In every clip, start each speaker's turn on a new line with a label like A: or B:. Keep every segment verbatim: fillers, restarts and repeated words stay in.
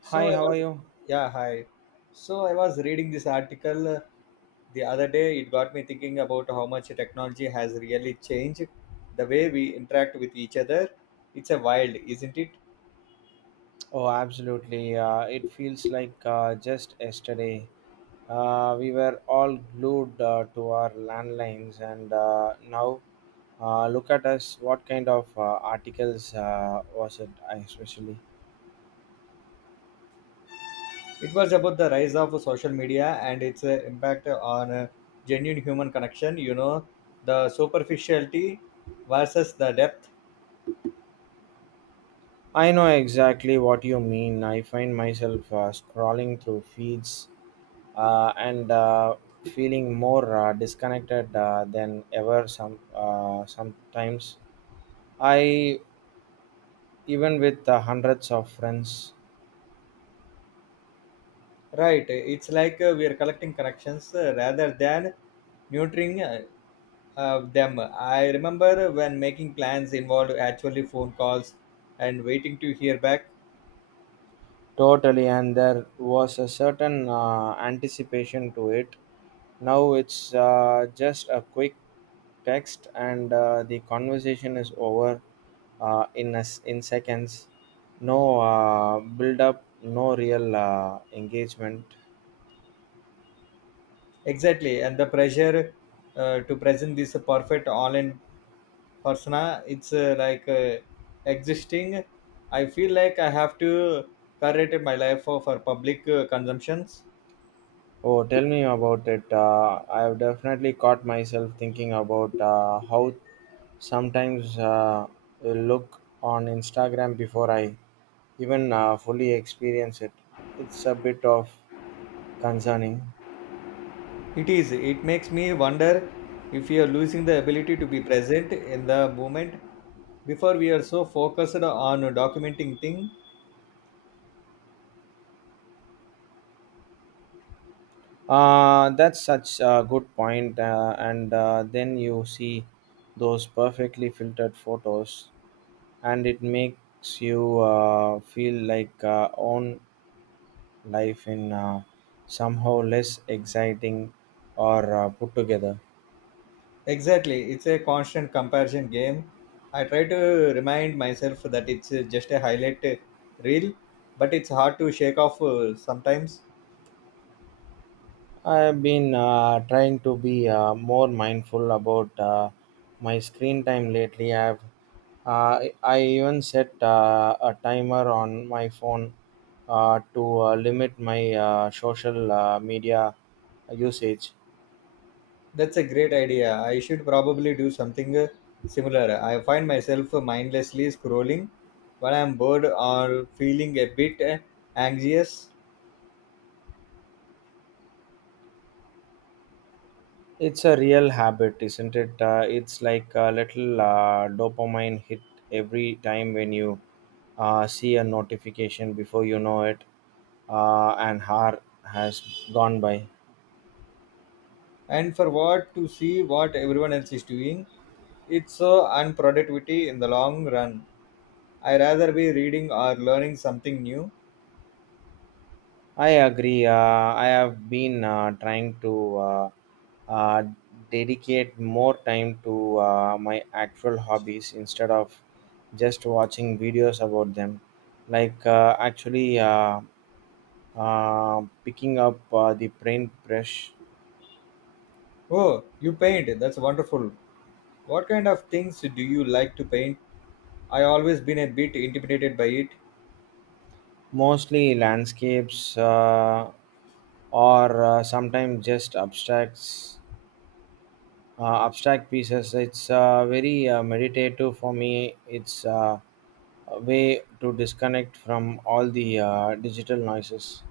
A: So
B: Hi,
A: I
B: how are
A: was,
B: you?
A: yeah, hi. So I was reading this article uh, the other day. It got me thinking about how much technology has really changed the way we interact with each other. It's a wild, isn't it?
B: Oh, absolutely. Uh, it feels like uh, just yesterday. Uh, we were all glued uh, to our landlines, and uh, now uh, look at us. What kind of uh, articles uh, was it, I especially?
A: It was about the rise of social media and its uh, impact on uh, genuine human connection. You know, the superficiality versus the depth.
B: I know exactly what you mean. I find myself uh, scrolling through feeds uh, and uh, feeling more uh, disconnected uh, than ever. Some uh, sometimes I even with uh, hundreds of friends.
A: Right. It's like uh, we are collecting connections uh, rather than nurturing uh, of them. I remember when making plans involved actually phone calls and waiting to hear back.
B: Totally, and there was a certain uh, anticipation to it. Now it's uh, just a quick text, and uh, the conversation is over uh, in a s in seconds. No uh, build up, no real uh, engagement.
A: Exactly, and the pressure uh, to present this perfect online persona, it's uh, like uh, existing. I feel like I have to curate my life for, for public uh, consumptions.
B: Oh, tell me about it. Uh, I have definitely caught myself thinking about uh, how sometimes uh, I look on Instagram before I even uh, fully experience it. It's a bit of concerning.
A: It is. It makes me wonder if we are losing the ability to be present in the moment before we are so focused on documenting things.
B: Uh, that's such a good point. Uh, and uh, then you see those perfectly filtered photos, and it makes you uh, feel like uh, own life in uh, somehow less exciting or uh, put together.
A: Exactly, it's a constant comparison game. I try to remind myself that it's uh, just a highlight uh, reel, but it's hard to shake off uh, sometimes.
B: I've been uh, trying to be uh, more mindful about uh, my screen time lately. I've uh, I even set uh, a timer on my phone uh, to uh, limit my uh, social uh, media usage.
A: That's a great idea. I should probably do something uh, similar. I find myself mindlessly scrolling when I'm bored or feeling a bit uh, anxious,
B: It's a real habit, isn't it? Uh, it's like a little uh, dopamine hit every time when you uh, see a notification before you know it, uh, an hour has gone by.
A: and for what? To see what everyone else is doing. It's so unproductivity in the long run. I rather be reading or learning something new.
B: I agree. Uh, I have been uh, trying to uh, uh, dedicate more time to uh, my actual hobbies instead of just watching videos about them. Like uh, actually uh, uh, picking up uh, the paint brush,
A: Oh, you paint. That's wonderful. What kind of things do you like to paint? I always been a bit intimidated by it.
B: mostly landscapes uh, or uh, sometimes just abstracts. uh, abstract pieces. It's uh, very uh, meditative for me. It's uh, a way to disconnect from all the uh, digital noises.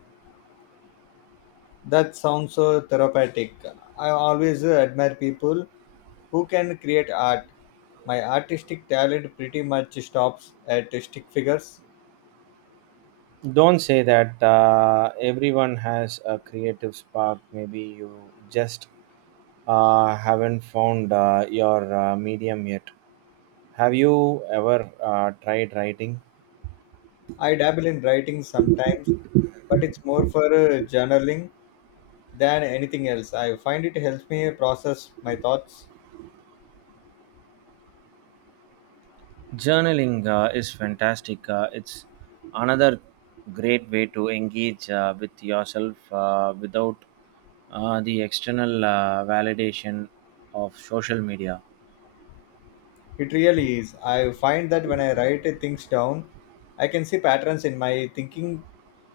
A: That sounds so therapeutic. I always uh, admire people who can create art. My artistic talent pretty much stops at stick figures.
B: Don't say that, uh, everyone has a creative spark. Maybe you just uh, haven't found uh, your uh, medium yet. Have you ever uh, tried writing?
A: I dabble in writing sometimes, but it's more for uh, journaling than anything else. I find it helps me process my thoughts.
B: Journaling uh, is fantastic. Uh, it's another great way to engage uh, with yourself uh, without uh, the external uh, validation of social media.
A: It really is. I find that when I write things down, I can see patterns in my thinking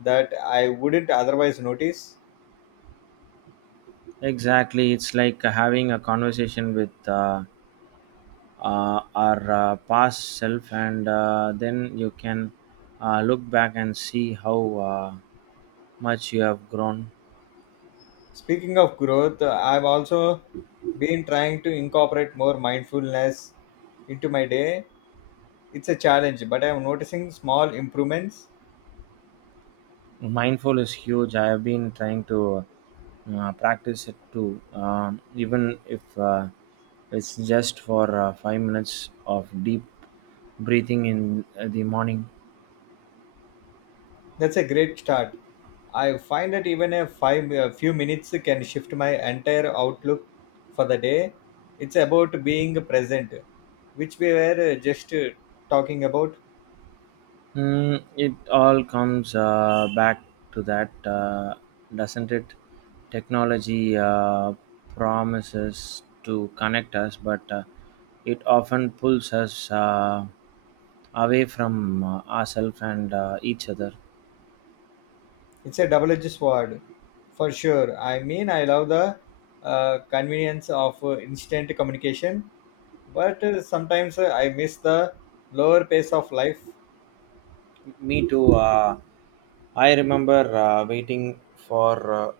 A: that I wouldn't otherwise notice.
B: Exactly, it's like having a conversation with uh, uh, our uh, past self, and uh, then you can uh, look back and see how uh, much you have grown.
A: Speaking of growth, I've also been trying to incorporate more mindfulness into my day. It's a challenge, but I'm noticing small improvements.
B: Mindful is huge. I have been trying to uh, practice it too. Um, even if uh, it's just for uh, five minutes of deep breathing in uh, the morning.
A: That's a great start. I find that even a five a few minutes can shift my entire outlook for the day. It's about being present, which we were uh, just uh, talking about.
B: Mm, it all comes uh, back to that, uh, doesn't it? Technology uh, promises to connect us, but uh, it often pulls us uh, away from uh, ourselves and uh, each other.
A: It's a double-edged sword, for sure. I mean, I love the uh, convenience of uh, instant communication, but uh, sometimes uh, I miss the lower pace of life.
B: Me too. Uh, I remember uh, waiting for uh,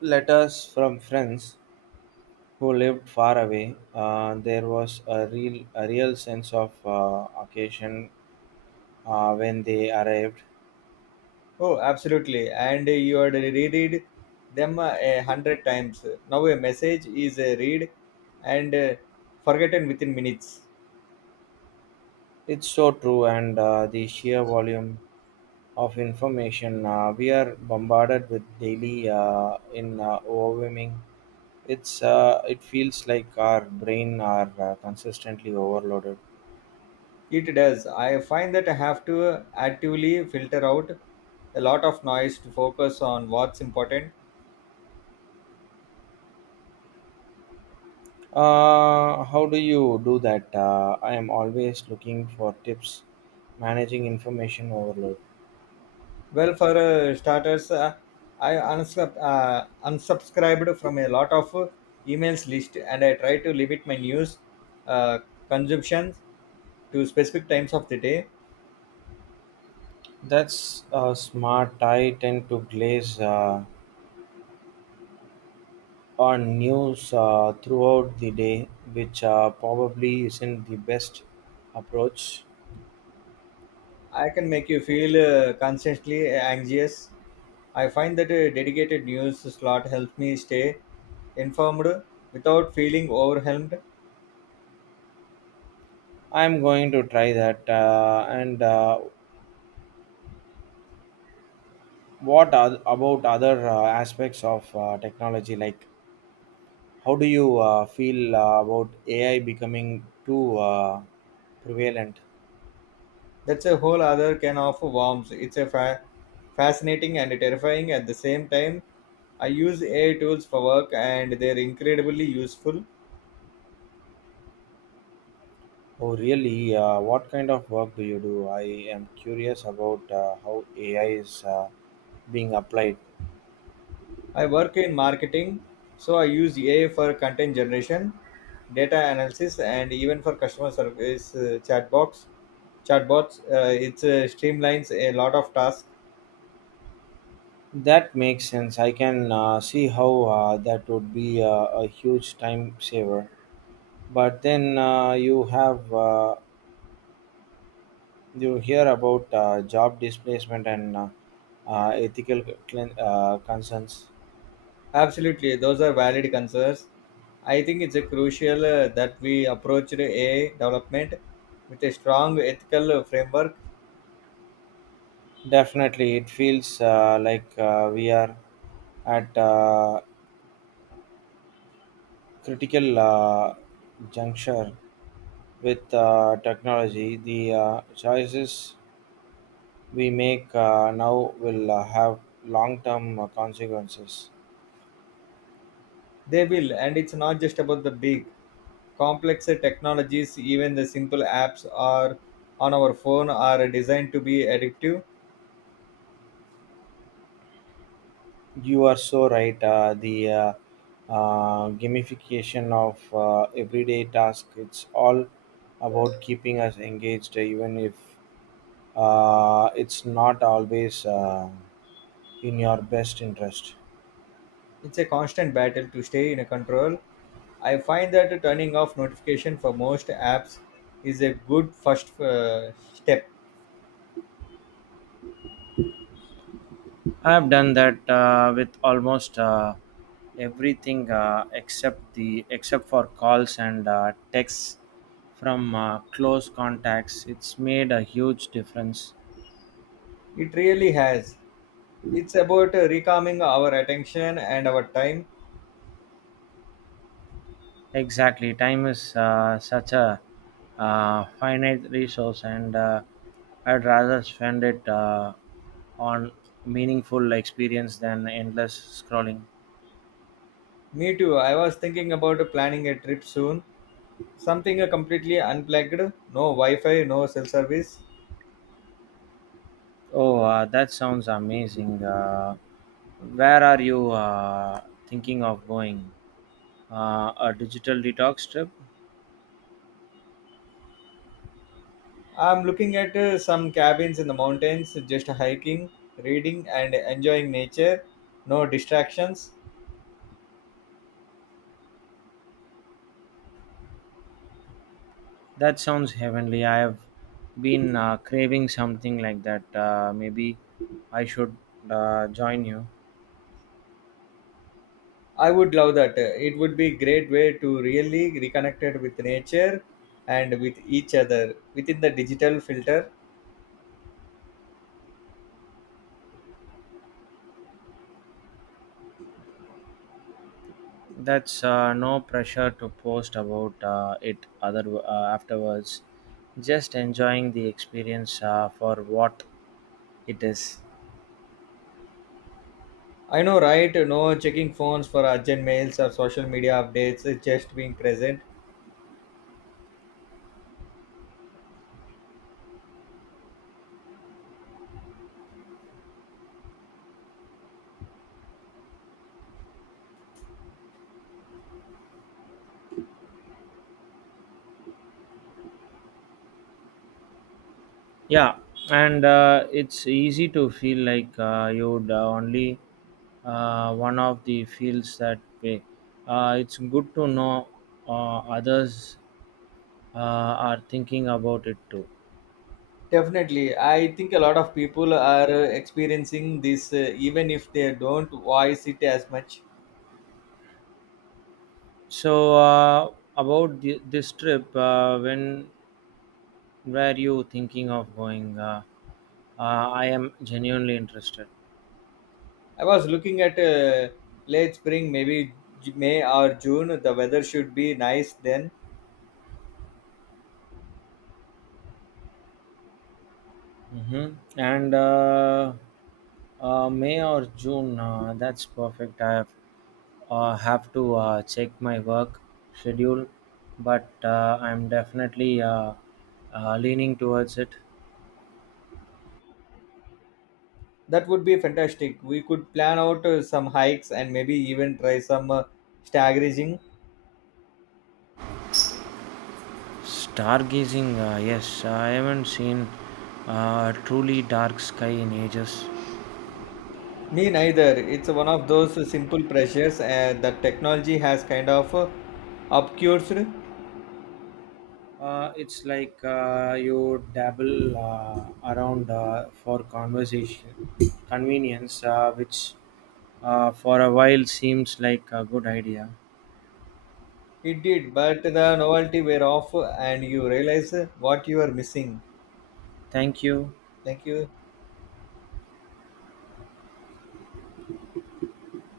B: letters from friends who lived far away. Uh, there was a real, a real sense of uh, occasion uh, when they arrived.
A: Oh, absolutely. And you had reread them uh, a hundred times. Now a message is a read and uh, forgotten within minutes.
B: It's so true, and uh, the sheer volume of information uh, we are bombarded with daily uh, in uh, overwhelming. It's uh, it feels like our brain are uh, consistently overloaded.
A: It does. I find that I have to actively filter out a lot of noise to focus on what's important.
B: Uh, how do you do that? Uh, I am always looking for tips managing information overload.
A: Well, for uh, starters, uh, I unsub- uh, unsubscribed from a lot of uh, emails list, and I try to limit my news uh, consumption to specific times of the day.
B: That's uh, smart. I tend to glaze uh, on news uh, throughout the day, which uh, probably isn't the best approach.
A: I can make you feel uh, constantly anxious. I find that a dedicated news slot helps me stay informed without feeling overwhelmed.
B: I'm going to try that. Uh, and uh, what are, about other uh, aspects of uh, technology? Like, how do you uh, feel uh, about A I becoming too uh, prevalent?
A: That's a whole other can of worms. It's a fa- fascinating and terrifying at the same time. I use A I tools for work, and they're incredibly useful.
B: Oh, really? Uh, what kind of work do you do? I am curious about uh, how A I is uh, being applied.
A: I work in marketing, so I use A I for content generation, data analysis, and even for customer service uh, chatbots. Chatbots, uh, it uh, streamlines a lot of tasks.
B: That makes sense. I can uh, see how uh, that would be uh, a huge time saver. But then uh, you have uh, you hear about uh, job displacement and uh, uh, ethical clean, uh, concerns.
A: Absolutely, those are valid concerns. I think it's uh, crucial uh, that we approach the A I development with a strong ethical uh, framework.
B: Definitely, it feels uh, like uh, we are at a critical uh, juncture with uh, technology. The uh, choices we make uh, now will uh, have long term uh, consequences.
A: They will, and it's not just about the big, complex uh, technologies. Even the simple apps are on our phone are designed to be addictive.
B: You are so right. Uh, the uh, uh, gamification of uh, everyday task, it's all about keeping us engaged uh, even if uh, it's not always uh, in your best interest.
A: It's a constant battle to stay in control. I find that turning off notification for most apps is a good first uh, step.
B: I've done that uh, with almost uh, everything uh, except the except for calls and uh, texts from uh, close contacts. It's made a huge difference.
A: It really has. It's about uh, recalming our attention and our time.
B: Exactly, time is uh, such a uh, finite resource, and uh, I'd rather spend it uh, on meaningful experience than endless scrolling.
A: Me too. I was thinking about planning a trip soon. Something uh, completely unplugged. No Wi-Fi, no cell service.
B: Oh, uh, that sounds amazing. Uh, where are you uh, thinking of going? uh, a digital detox trip.
A: I'm looking at uh, some cabins in the mountains, just hiking, reading, and enjoying nature. No distractions.
B: That sounds heavenly. I have been uh, craving something like that. Uh, maybe I should uh, join you.
A: I would love that. It would be great way to really reconnected with nature and with each other within the digital filter.
B: That's uh, no pressure to post about uh, it other uh, afterwards. Just enjoying the experience uh, for what it is.
A: I know, right? No checking phones for urgent mails or social media updates, just being present.
B: Yeah, and uh, it's easy to feel like uh, you'd uh, only uh, one of the fields that way. Uh, it's good to know uh, others uh, are thinking about it too.
A: Definitely. I think a lot of people are uh, experiencing this uh, even if they don't voice it as much.
B: So, uh, about the, this trip, uh, when were you thinking of going? Uh, uh, I am genuinely interested.
A: I was looking at uh, late spring, maybe J- May or June. The weather should be nice then.
B: Hmm. And uh, uh, May or June, uh, that's perfect. I have, uh, have to uh, check my work schedule, but uh, I'm definitely uh, uh, leaning towards it.
A: That would be fantastic. We could plan out uh, some hikes and maybe even try some uh, staggering.
B: Stargazing, uh, yes, I haven't seen uh, a truly dark sky in ages.
A: Me neither. It's one of those simple pleasures uh, that technology has kind of uh, obscured.
B: Uh, it's like uh, you dabble uh, around uh, for conversation convenience, uh, which uh, for a while seems like a good idea.
A: It did, but the novelty wear off and you realize uh, what you are missing.
B: Thank you.
A: Thank you.